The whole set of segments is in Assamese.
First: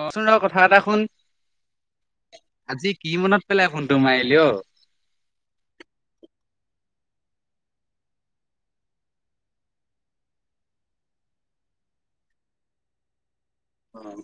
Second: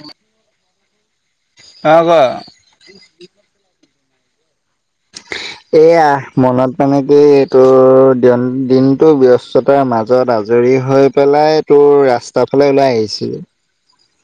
অচোন ৰ' কথা এটা শুন অ ক আজি কি মনত পেলাই ফোন ডুমাইলও [unintelligible] এয়া মনত মানে কি এইটোৰ দে দিনটো ব্যস্ততাৰ মাজত আজৰি ৰি হৈ পেলাই তোৰ ৰাস্তাৰ ফালে ওলাই আহিছিল। উম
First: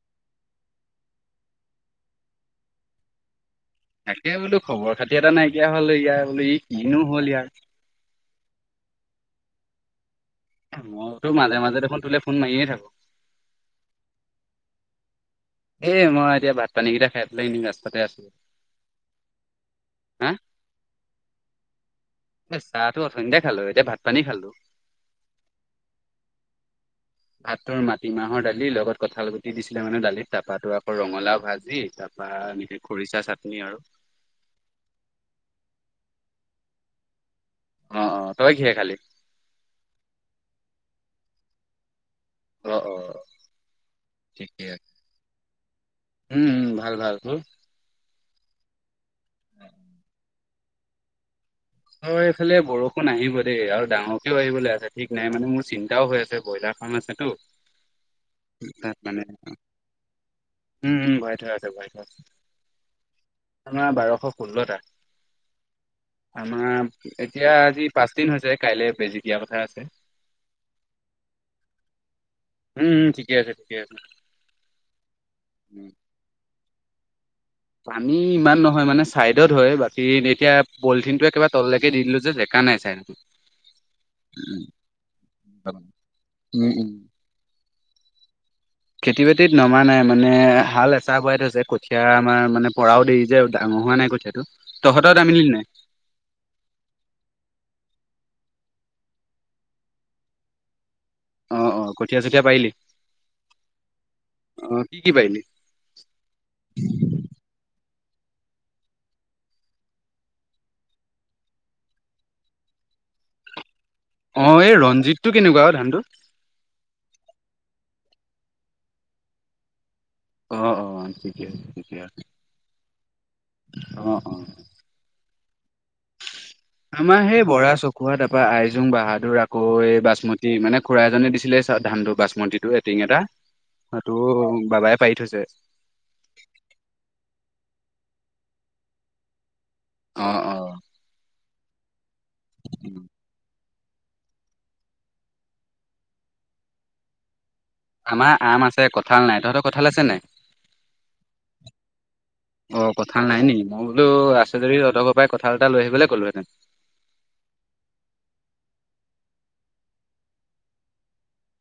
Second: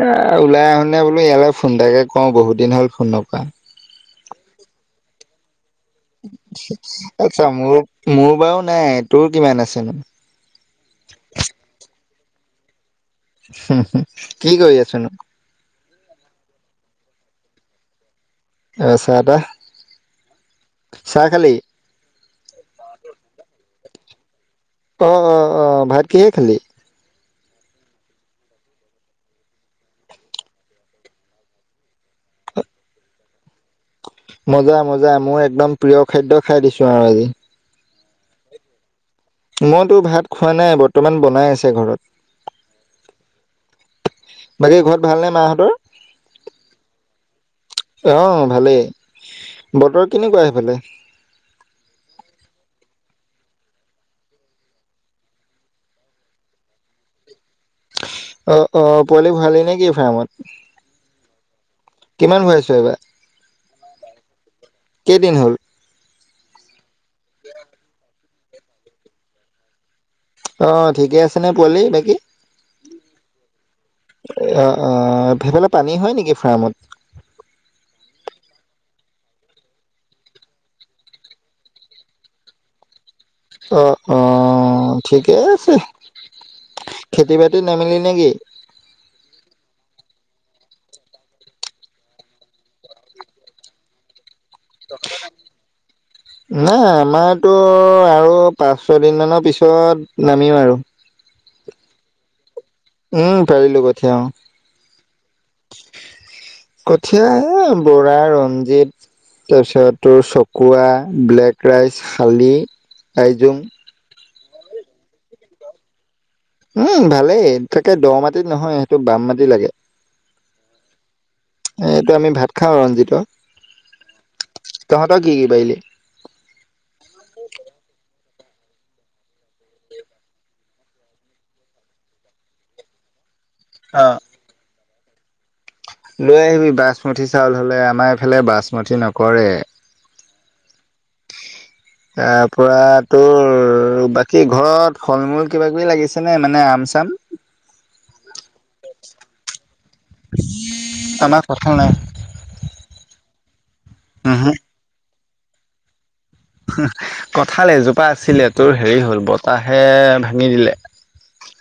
এ ওলাই আহোনে বোলো ইয়ালৈ ফোন এটা কওঁ বহুত দিন হ'ল ফোন নকৰা। তাকে বোলো খবৰ খাতি এটা নাই। আচ্ছা মোৰ মোৰ বাৰু নাই তোৰ কিমান আছেন মইতো মাজে মাজে দেখোন তোলে ফোন মাৰিয়ে থাকো। কি কৰি আছনো? এ মই এতিয়া ভাত পানী কেইটা খাই পেলাই মই ৰাস্তাতে আছো। অ', চাহ তাহ চাহ খালি। এ চাহ টো অথনিতে খালো এতিয়া ভাত পানী খালো। অ', অ', অ', ভাত কিহে খালি? ভাত তোৰ মাটিমাহৰ দালি লগত কঁঠাল গুটি দিছিলে মানে দালিত তাৰপাতো আকৌ ৰঙালাও ভাজি ত বা এনেকে খৰিচা চাটনি আৰু মজা মজা মই একদম প্ৰিয় খাদ্য খাই দিছো আৰু আজি। অ', অ', তই কিহে খালী? মইতো ভাত খোৱা নাই, বৰ্তমান বনাই আছে ঘৰত। অ', অ', ঠিকে বাকী ঘৰত ভাল নে মাহঁত উম ভাল, ভাল, তোৰ? অ', ভালেই, বতৰ কেনেকুৱা সেইফালে? অ', এইফালে বৰষুণ আহিব দেই আৰু ডাঙৰকেও আহিবলৈ আছে ঠিক নাই মানে মোৰ চিন্তাও হৈ আছে ব্ৰইলাৰ ফাৰ্ম আছেটো। অ', অ', পোৱালি ভৰালি নে কি ফাৰ্মত? উম উম ভৰায় থোৱা আছে ভৰায় থোৱা কিমান ভৰাইছ এইবাৰ আছে। বাৰশ ষোল্লটা। কেইদিন হ'ল আমাৰ এতিয়া আজি পাঁচ দিন হৈছে, কাইলে বেজি দিয়া কথা আছে। অ', ঠিকে আছে নে পোৱালি, বাকী? উম উম ঠিকে আছে ঠিকে আছে অ, অ', সেইফালে উম। পানী হয় নেকি ফাৰ্মত? পানী ইমান নহয় মানে চাইডত হয়, বাকী এতিয়া পলিথিনটো একেবাৰে তললৈকে দি দিলো যে, জেক কানাই চ অ, অ', ঠিকে আছে, উম উম খেতি বাতিত নামিলি নে কি? খেতি বাতিত নমা নাই, মানে হাল এচাহ বোৱাই থৈছে, কঠীয়াা আমাৰ মানে পৰাও দেৰি যে, ডাঙ হোৱা নাই কঠিয়াটো নাই, আমাৰতো আৰু পাঁচ-ছ দিন মানৰ পিছত নামিম আৰু। অ, অ, কঠীয়া-চঠীয়াা পাৰিলি? উম, পাৰিলো কঠিয়া, অ কি কি পাৰিলি ও। কঠীয়া, এ, বৰা, ৰঞ্জিত তাৰপিছত তোৰ চকুৱা, ব্লেক ৰাইচ, শালি, আইজোং অ, এই ৰঞ্জিতটো কেনেকুৱা অ' ধানটো? উম, ভালেই। একে দ মাটিত নহয়, সেইটো বাম মাটি লাগে। অ, অ', ঠিকে আছে, ঠিকে এইটো আছে। আমি ভাত খাওঁ ৰঞ্জিতৰ অ, অ। তহঁতৰ কি কি বাই আমাৰ সেই বৰা, চকুৱা, তাপ পা আইজোং, বাহাদুৰ আকৌ এই বাচমতী, মানে খুৰা এজনে দিছিলে এই চা ধানটো, বাচমতিটো, টিং এটা। সেইটো বাবাই পাৰি থৈছে। লৈ আহিবি বাচমতি চাউল হ'লে আমাৰ এইফালে বাচমতি নকৰে। অ' অ'। তাৰ পৰা তোৰ আৰু বাকী ঘৰত ফল-মূল কিবা কিবি লাগিছে নে মানে আম -চাম? আমাৰ আম আছে কঁঠাল নাই, তহঁতৰ কঁঠাল আছে নাই? আমাৰ কঁঠাল নাই। অ' কঁঠাল নাই নেকি, মই বোলো আছে যদি তহঁতৰ ঘৰৰ পৰাই কঁঠাল এটা লৈ আহিবলৈ ক'লো কঠাল এজোপা আছিলে তোৰ হেৰি হল বতাহে ভাঙি দিলে।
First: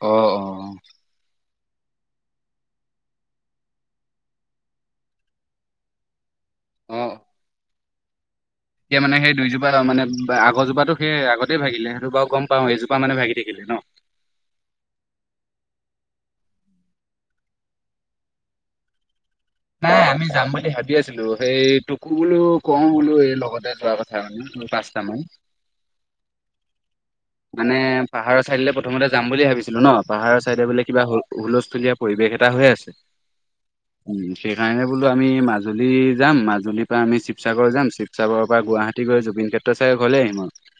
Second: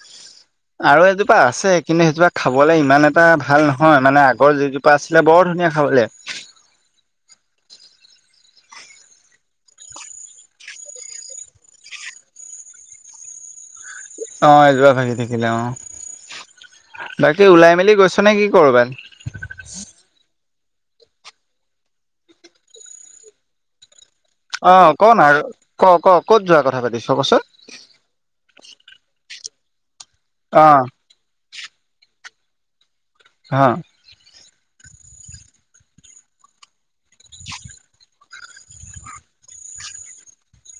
অ' অ'। আৰু এজোপা আছে। কিন্তু সেইজোপা খাবলৈ ইমান এটা ভাল নহয়, মানে আগৰ যিজোপা আছিলে বৰ ধুনীয়া খাবলে। অ। এতিয়া মানে সেই দুইজোপা মানে আগৰজোপাতো সেই আগতেই ভাগিলে সেইটো বাৰু গম পাওঁ এইজোপা মানে ভাগি থাকিলে। ন অ' এজোপা ভাগি থাকিলে অ'। বাকী ওলাই মেলি গৈছ নে কি কৰবালে? নাই আমি যাম বুলি ভাবি আছিলোঁ সেই তোকো বোলো কওঁ বোলো এই লগতে যোৱা কথা। মানে তোৰ অ' পাঁচটামান ক'না আৰু ক ক ক'ত যোৱা কথা পাতিছ কচোন? মানে পাহাৰৰ চাইডে প্ৰথমতে যাম বুলি ভাবিছিলোঁ ন, পাহাৰৰ চাইডে অ', বোলে কিবা হুলস্থুলীয়া পৰিৱেশ এটা হৈ আছে। অ'। উম সেইকাৰণে বোলো আমি মাজুলী যাম, মাজুলীৰ পৰা আমি শিৱসাগৰ যাম, শিৱসাগৰৰ পৰা গুৱাহাটী গৈ জু বিন ক্ষেত্ৰ চায় ঘৰলৈ আহিম আৰু।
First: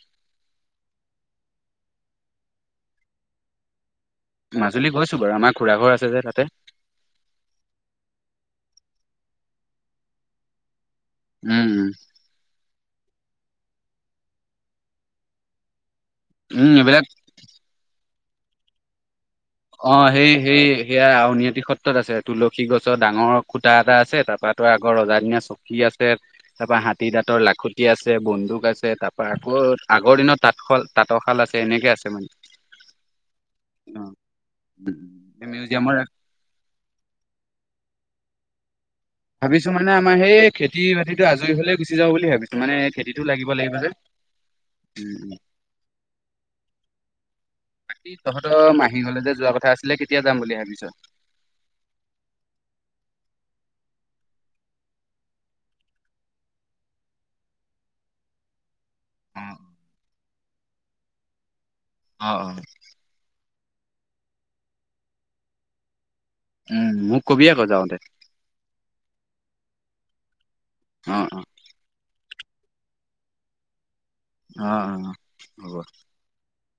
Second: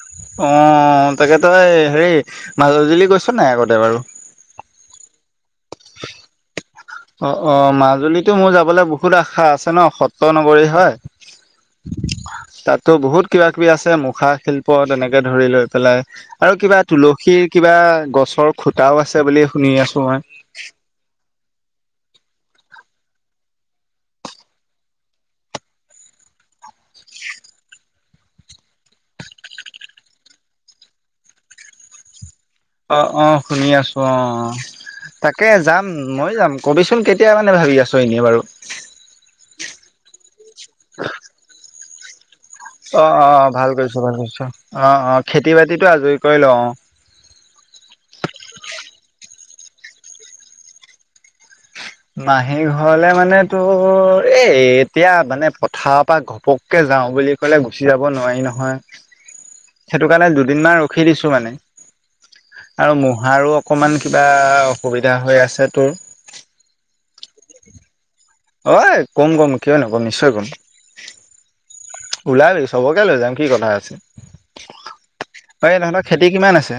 অ' তাকে তই হেৰি মাজলী গৈছ নাই আগতে বাৰু? মাজুলী গৈছো বাৰু আমাৰ খুৰাঘৰ আছে যে তাতে। অ, অ, মাজুলীতো মোৰ যাবলৈ বহুত আশা আছে ন সত্ৰ নগৰী হয়। উম। ত' বহুত কিবা-কিবি আছে, মুখা শিল্প তেনেকে ধৰি লৈ পেলাই। আৰু উম কিবা এইবিলাক তুলসীৰ কিবা গছৰ খুটাও আছে বুলি শুনি অ আছো মই। সেই সেই সেয়া আউনিআটি সত আছে তুলসী গছত ডাঙৰ খুঁটা এটা আছে, তাৰপৰাতো আগৰ ৰজাদিনীয়া চকী আছে তাৰপা হাতী দাঁতৰ লাখুটি আছে, বন্দুক আছে, তাৰপৰা আকৌ আগৰ দিনৰত তাঁতশাল-তাঁতৰশাল আছে, এনে গছে মানে অ, অ, শুনি আছো অ' তাকে যাম মিউজিয়ামৰ মই যাম কবিচোন কেতিয়া মানে ভাবি আছো এনেই বাৰু। ভাবিছো মানে আমাৰ সেই খেতি-বাতিটো আজৰি হলে গুচি যাব বুলি ভাবি অ, অ, ভাল কৈছো, ভাল কৈছো, অ, অ, উম উম। খেতি-বাতিটো আজৰি কৰি লও অ। বাকী তহঁতৰ মাহী ঘৰলে যে যোৱা কথা আছিলে, কেতিয়া যাম বুলি ভাবিছো? মাহী ঘৰলে মানে তোৰ এই এতিয়া মানে পথাৰৰ পৰা ঘপককে যাও বুলি কলে গুচি যাব নোৱাৰি নহয় অ সেইটো কাৰণে দুদিনমান ৰখি দিছো মানে অ অ আৰু মহাৰো অকণমান কিবা অসুবিধা হৈ আছে তোৰ? উম মোক ক'বি আকৌ যাওঁতে। অঁ ক'ম ক'ম কিয় নক'ম নিশ্চয় ক'ম। অ, অ। ওলাবি চবকে লৈ যাম কি কথা আছে, অ অ এই তহঁতৰ খেতি কিমান আছে?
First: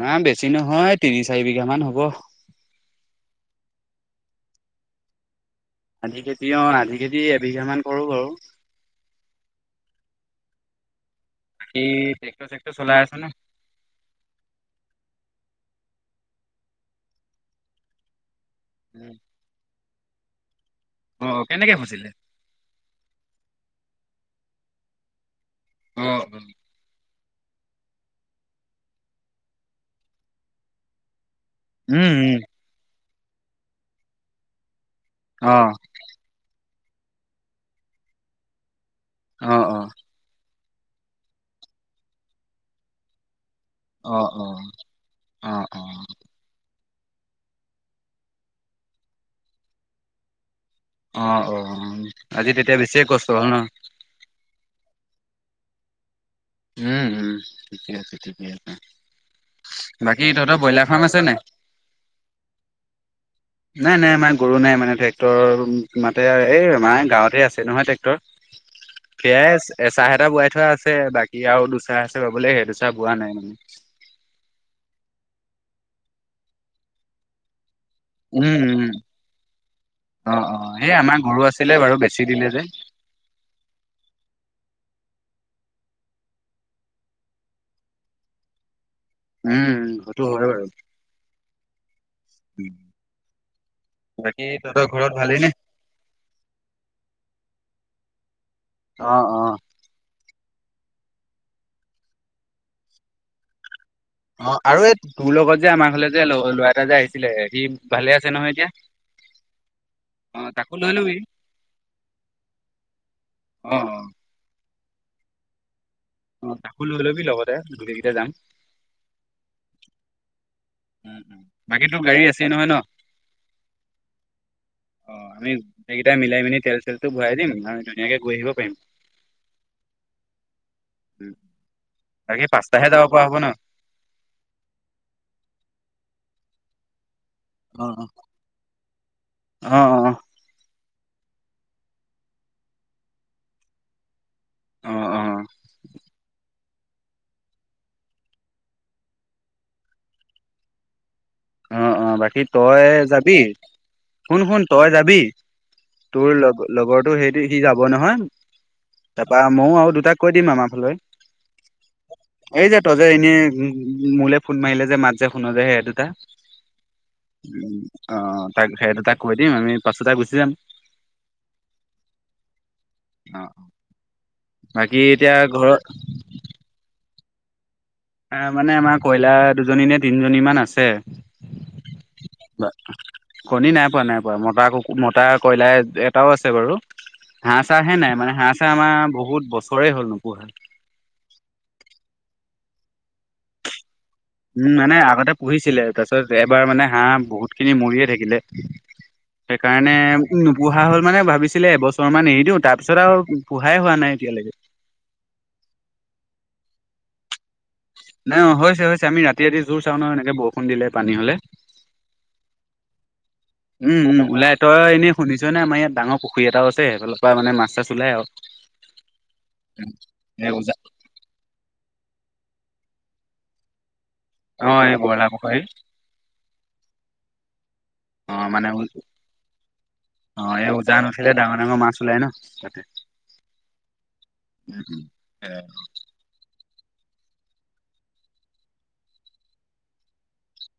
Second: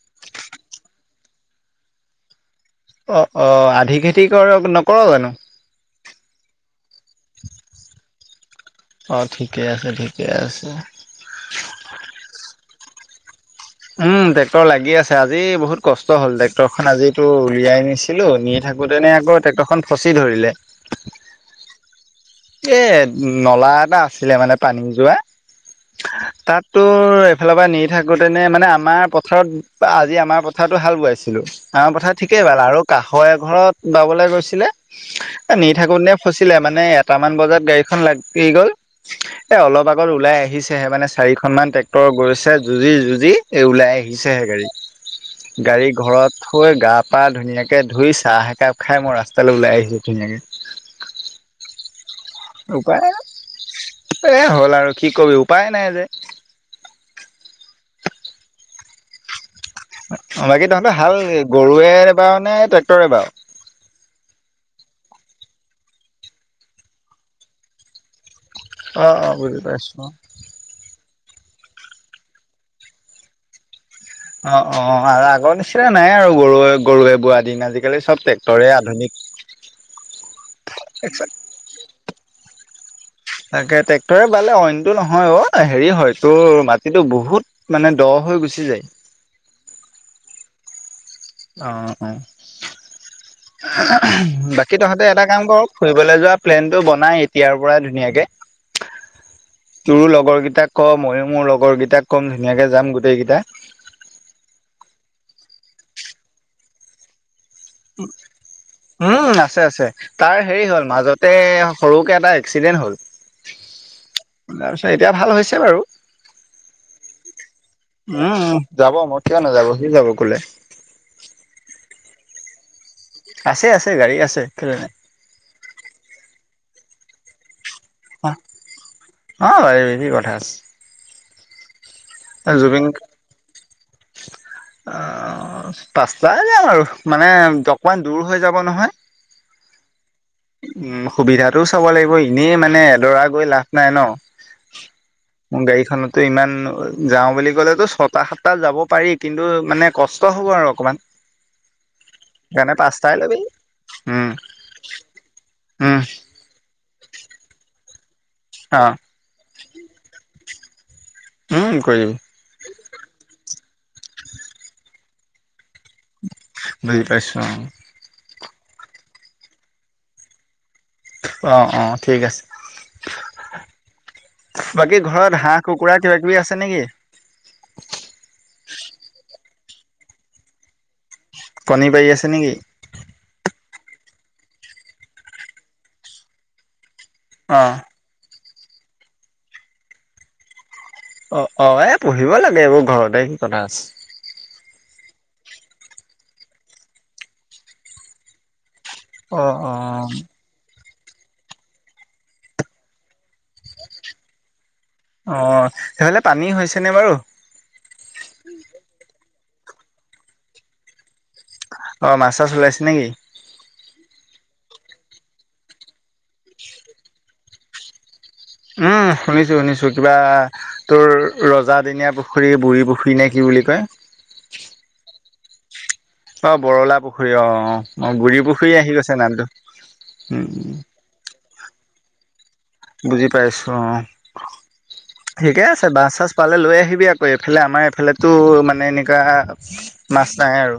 না বেছি নহয় তিনি-চাৰি বিঘা মান হ'ব। অ, অ, আধি খেতি কৰক নকৰো জানো? আধি খেতি অ আধি খেতি এবিঘা মান কৰো বাৰু অ ঠিকে আছে, ঠিকে আছে। কি ট্ৰেক্টৰ-চেক্টৰ চলাই আছা নে? উম ট্ৰেক্টৰ লাগি আছে, আজি বহুত কষ্ট হ'ল ট্ৰেক্টৰখন আজিতো উলিয়াই নিছিলো নি থাকোঁতেনে আকৌ ট্ৰেক্টৰখন ফচি ধৰিলে অ কেনেকে ফচিলে এ নলা এটা আছিলে মানে পানী যোৱা, অ উম তাততো ফালৰ পৰা নিৰি থাকোঁতেনে মানে আমাৰ পথাৰত আজি আমাৰ পথাৰটো হাল বোৱাইছ আমাৰ কথা উম ঠিকেই বালা আৰু কাষৰ এঘৰত বাবলৈ গৈছিলে। এ অ নি থাকো নে ফচিলে মানে এটামান বজাত গাড়ীখন লাগি গল এ অ অ অলপ আগত ওলাই আহিছেহে, মানে চাৰিখন মান ট্ৰেক্টৰ গৈছে যুঁজি-যুঁজি। এই ওলাই অ আহিছেহে অ গাড়ী, অ অ গাড়ী ঘৰত থৈ গা পা ধুনীয়াকে ধুই চাহ একাপ খাই মই ৰাস্তালৈ ওলাই আহিছো ধুনীয়াকে। অ, অ'। আজি তেতিয়া বেছিয়ে উপায় কষ্ট হ'ল ন এ হ'ল আৰু কি কবি উপায় নাই যে উম, উম, ঠিকে আছে, ঠিকেই আছে। তহঁতৰ বাকী ব্ৰইলাৰ তহঁতে ফাৰ্ম হাল আছে নাই? গৰুয়েৰে ৱাও নে ট্ৰেক্টৰে ৱাও? নাই, নাই, আমাৰ গৰু নাই মানে ট্ৰেক্টৰ মাতে, এই আমাৰ গাঁৱতে আছে নহয় ট্ৰেক্টৰ? অ অ বুজি সেয়াই এ পাইছো চাহ এটা বোৱাই থোৱা আছ আছে বাকী আৰু দুচাৰ আছে বাবলে সেই দুচৰা বোৱা নাই মানে। অ, অ, আৰু আগৰ নিচিনা নাই আৰু গৰুৱে-গৰুৱে বোৱাৰ দিন আজি। উম, উম, অ, অ, এই আমাৰ গৰু আছিলে বাৰু বেছি দিলে যে। তাকে ট্ৰেক্টৰে বালে অইনটো নহয় অ হেৰি হয় তোৰ মাটিটো বহুত মানে দহ হৈ গুচি যায়। উম সেইটো হয় বাৰু। অ, অ। বাকী তহঁতৰ তহঁতে ঘৰত এটা ভালেই কাম নে কৰ, ফুৰিবলৈ যোৱা প্লেনটো বনাই তিয়াৰ পৰা ধুনীয়াকে, অ অ তোৰো লগৰ কেইটাক ক ময়ো মোৰ লগৰ কেইটাক ক'ম ধুনীয়াকে যাম গোটেই কেইটা অ আৰু এই তোৰ লগত যে আমাৰ ফালে যে ল'ৰা এটা যে আহিছিলে, সি ভালে আছে নহয় এতিয়া? উম আছে আছে অ তাৰ হেৰি তাকো হ'ল লৈ লবি মাজতে সৰুকে এটা এক্সিডেণ্ট হ'ল। অ'। তাৰপিছত এতিয়া ভাল হৈছে বাৰু। অ', তাকো লই লবি লগত। উম যাব মই কিয় নাযাব সি যাব ক'লে। উম উম বাকী তোৰ গাড়ী আছে নহয় ন'। আছে, ৎআছে গাড়ী আছে তেল নাই। সেইকেইটা মিলাই মেলি তেল চেলতো ভৰাই দিম ধুনীয়াকে অ', গৈ আহিব পাৰিম অ', বাৰিবি [unintelligible] কথাছ উ বাকি পাঁচটাহে যাব পৰা হ'ব ন? অ', পাঁচটা যাম আৰু। মানে অ অকমান দূৰ হৈ যাব নহয়। অ অ অ উ সুবিধাতটোও চাব লাগিব এনেই মানে এডৰা গৈ লাভ নাই ন'। অ মোৰ গাড়ীখনতো ইমান যাওঁ বুলি ক'লেতো ছটা সাতটাত যাব পাৰি কিন্তু মানে কষ্ট হ'ব আৰু অকমান। অ', অ', বাকী সেইকাৰণে তই পাঁচটাই যাবি ল'বি উম শুন, শুন তই যাবি উম তোৰ লগ লগৰটো সেইটো সি যাব নহয় অ তাৰপা ময়ো আৰু দুটাক কৈ দিম আমাৰ ফালে উম কৰিবি এই যে তই যে এনেই মোলে ফোন মাৰিলে যে মাত যে ফুন যে সেই দুটা। বুজি পাইছো অ অ'। তাক সেইটো তাক কৈ দিম আমি পাছোঁটা গুচি যাম। অ', অ', ঠিক আছে। অ বাকী ঘৰত হাঁহ কুকুৰা কিবা কিবি আছে নেকি? মানে আমাৰ কয়লা দুজনী নে তিনজনী মান আছে। কণী পাৰী আছে নেকি। কণী নাই পোৱা নাই পোৱা মতা কুমতা কয়লাৰ এটাও আছে বাৰু হাঁহ অ', চাহহে নাই মানে হাঁহ চাহ আমাৰ বহুত বছৰে হ'ল নোপো়হা। অ', অ', এ পঢ়িব লাগে মোৰ ঘৰতে কি কথা আছে। উ মানে আগতে পুহিছিলে তাৰপিছত এবাৰ মানে হাঁহ বহুত খিনি মৰিয়ে থাকিলে। অ', সেইকাৰণে অ'। নোপোহা হ'ল। মানে ভাবিছিলে এবছৰ মান এৰি দিওঁ তাৰপিছত আৰু পোঢ়াই হোৱা নাই এতিয়ালৈকে। অ', সেইহলে পানী হৈছে নে বাৰু। নাই অ', হৈছে হৈছে আমি ৰাতি ৰাতি জোৰ চাওঁ ন' এনেকে বৰষুণ দিলে পানী হ'লে। অ', মাছ চাছ ওলাইছে নেকি? উম, উম ওলাই, তই এনেই শুনিছ নে আমাৰ ইয়াত ডাঙৰ পুখুৰী এটাও আছে সেইফালৰ পৰা মানে মাছ চাছ ওলাই আৰু। উম শুনিছো শুনিছো কিবা এই উজা তোৰ ৰজ ৰজাদিনীয়া পুখুৰী বুঢ়ী পুখুৰী নে কি বুলি কয়? হয় এই বল আাব ক অ', বৰলা পুখুৰী অ', অ', অ', গুৰি পুখুৰী আহি গৈছে নামটো। অ', এ উম, উজান উথে। ডাঙৰ মাছ ওলাই ন'। বুজি পাইছো অ' এ ঠিকে আছে মাছ চাছ পালে লৈ আহিব। [unintelligible] ক এইফালে আমাৰ এইফালেতো মানে এনেকুৱা মাছ নাই আৰু।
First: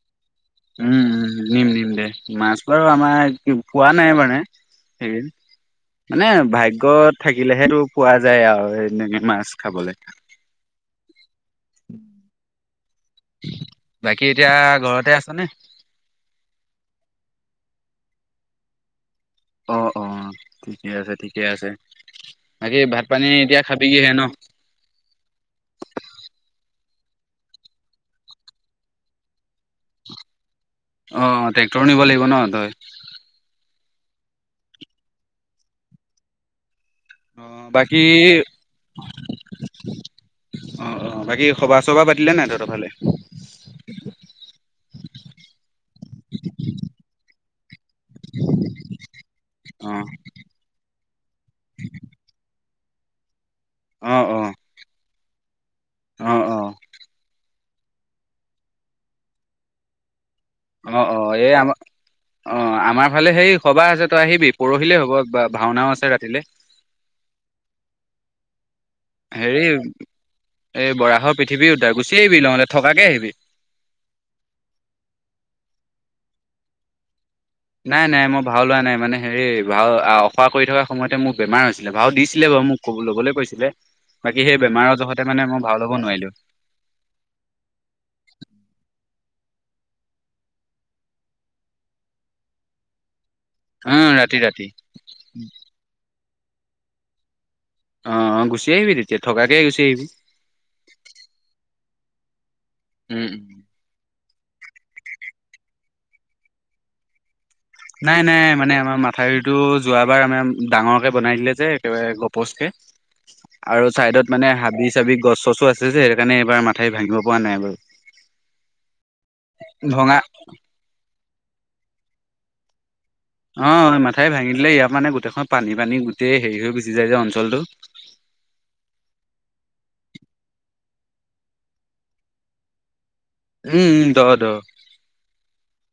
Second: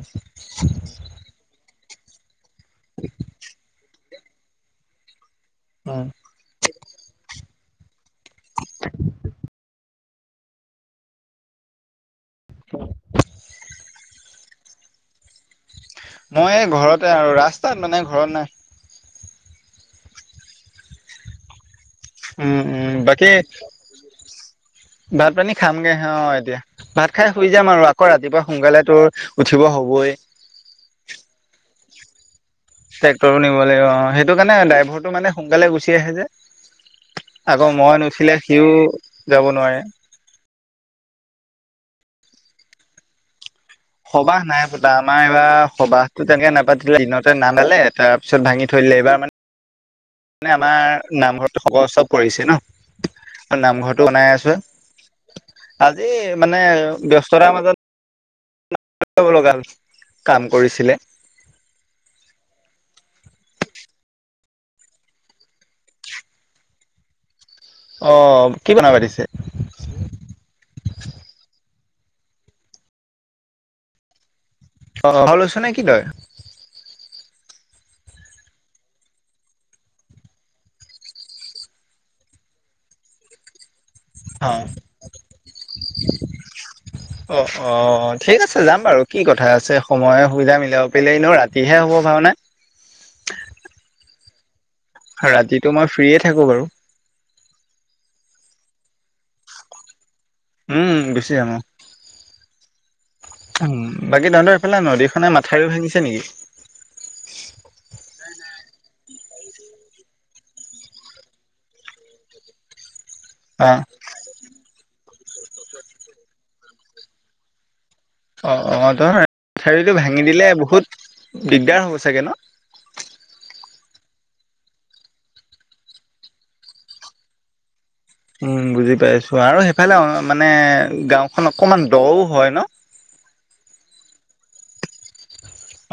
উম উম, নিম নিম দে মাছ বাৰু আমাৰ খোৱা নাই মানে সেই উম, মানে ভাগ্যত থাকিলেহেটো পোৱা যায় আৰু এনেকে মাছ খাবলে। উম। [inaudible] বাকী এতিয়া ঘৰতে আছ নে? মই এই ঘৰতে আৰু, ৰাস্তাত মানে ঘৰত নাই। অ', অ', ঠিকে আছে, ঠিকে আছে। উম বাকী উম ভাত পানী বাকী এতিয়া খাবিগিহে ন? ভাত পানী খামগে অ', এতিয়া। ভাত খাই শুই যাম আৰু আকৌ ৰাতিপুৱা সোনকালে তোৰ উঠিব হ'বই। অ', ট্ৰেক্টৰ নিব লাগিব ন' তই? ট্ৰেক্টৰো নিব লাগিব অ', সেইটো কাৰণে ড্ৰাইভৰটো মানে সোনকালে গুচি আহে যে। অ', আকৌ বাকী মই নুঠিলে সিও যাব নোৱাৰে। অ', অ', বাকী সবা চবা পাতিলে নাই তহঁতৰ ফালে। সবাহ নাই পতা আমাৰ এইবাৰ তাৰপিছত ভাঙি থৈ দিলে এইবাৰ মানে অ', মানে আমাৰ নামঘৰত সকলো চব কৰিছে ন'। নামঘৰটো বনাই অ', অ', আছোঁ, আজি অ', মানে অ', ব্যস্ততাৰ মাজত বল গাল [unintelligible] অ', অ', এই আম অ', আমাৰ ফালে সেই সবাহ আছে তই আহিবি পৰহিলেই হ'ব বা ভাওনাও আছে ৰাতিলে। [inaudible] অ'। কি বনাব পাতিছে হেৰি এই বৰাহৰ পৃথিৱী উদ্ধাৰ গুচি চ আহিবি নহ'লে থকাকে আহিবি। অ', হলোচু [unintelligible] ন কি তয়? নাই নাই মই ভাও লোৱা নাই মানে হেৰি ভাও অখাৰা কৰি থকাৰ সময়তে মোক বেমাৰ হৈছিলে ভাও দিছিলে বাৰু মোক ক লবলৈ কৈছিলে বাকী অ সেই বেমাৰৰজহতে মানে মই ভাও ল'ব নোৱাৰিলো। অ', অ', ঠিক আছে যাম বাৰু। কি কথা আছে সময়ে সুবিধা মিলাব পাৰিলে নো ৰাতিহে হ'ব ভাওনা। উম ৰাতি ৰাতি। ৰাতিটো মই ফ্ৰিয়ে থাকোঁ বাৰু। অ', গুচি আহিবি তেতিয়া থকাকে গুচি আহিবি। উম, গুচি আহোঁ। উম উম। বাকী তাহঁতৰ এইফালে নদীখনে মথাউৰি ভাঙিছে নেকি? নাই নাই মানে আমাৰ মাথাউৰিটো যোৱাবাৰ আমাৰ ডাঙৰকে বনাই দিলে যে একেবাৰে গপচকে। অ আৰু ছাইডত মানে হাবি চাবি গছ চছো আছে যে সেইটো কাৰণে এইবাৰ মাথা ভাঙিব পৰা নাই বাৰু। অ', অ', ধ চাৰীটো [unintelligible] ভঙা ভাঙি দিলে বহুত দিগদাৰ হ'ব চাগে ন'। অ', মাথাই ভাঙি দিলে ইয়াৰ মানে গোটেইখন পানী পানী গোটেই হেৰি হৈ গুচি যায় যে অঞ্চলটো। সফালে মানে গাওঁখন অকমান দও হয় ন'। উম উ দহ দহ।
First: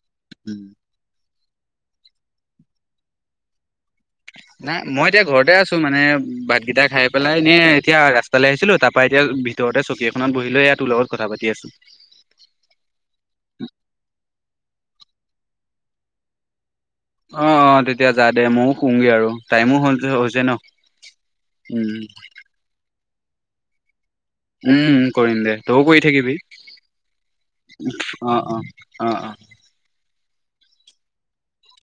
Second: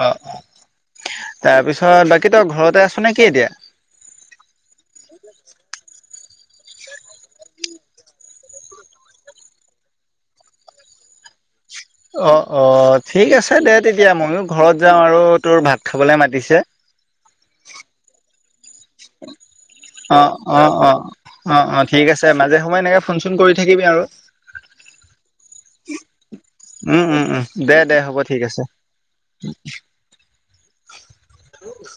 অ', অ', তাৰপিছত, বাকী তই ঘৰতে আছ নে কি এতিয়া? [inaudible] নাই মই এতিয়া ঘৰতে আছো মানে ভাতকেইটা খাই পেলাই এনে এতিয়া ৰাস্তালৈ আহিছিলো তাৰ পৰা এতিয়া তহৰতে চকী এখনত বহিলৈ ইয়া তোৰ লগত কথা পাতি আছো। অ', অ', ঠিক আছে দে তেতিয়া মইও ঘৰত যাওঁ আৰু তোৰ ভাত খাবলে মাতিছে অ অ তেতিয়া যা দে ময়ো শুংগে আৰু টাইমো হ'ল অ', হৈছে ন অ', অ', অ', অ', উম ঠিক আছে মাজে সময়ে এনেকে ফোন, চোন কৰি থাকিবি আৰু। উম কৰিম দে, তই কৰি থাকিবি। উম উম উম দে দে হ'ব ঠিক অ', অ', আছে অ', অ'। হ [unintelligible]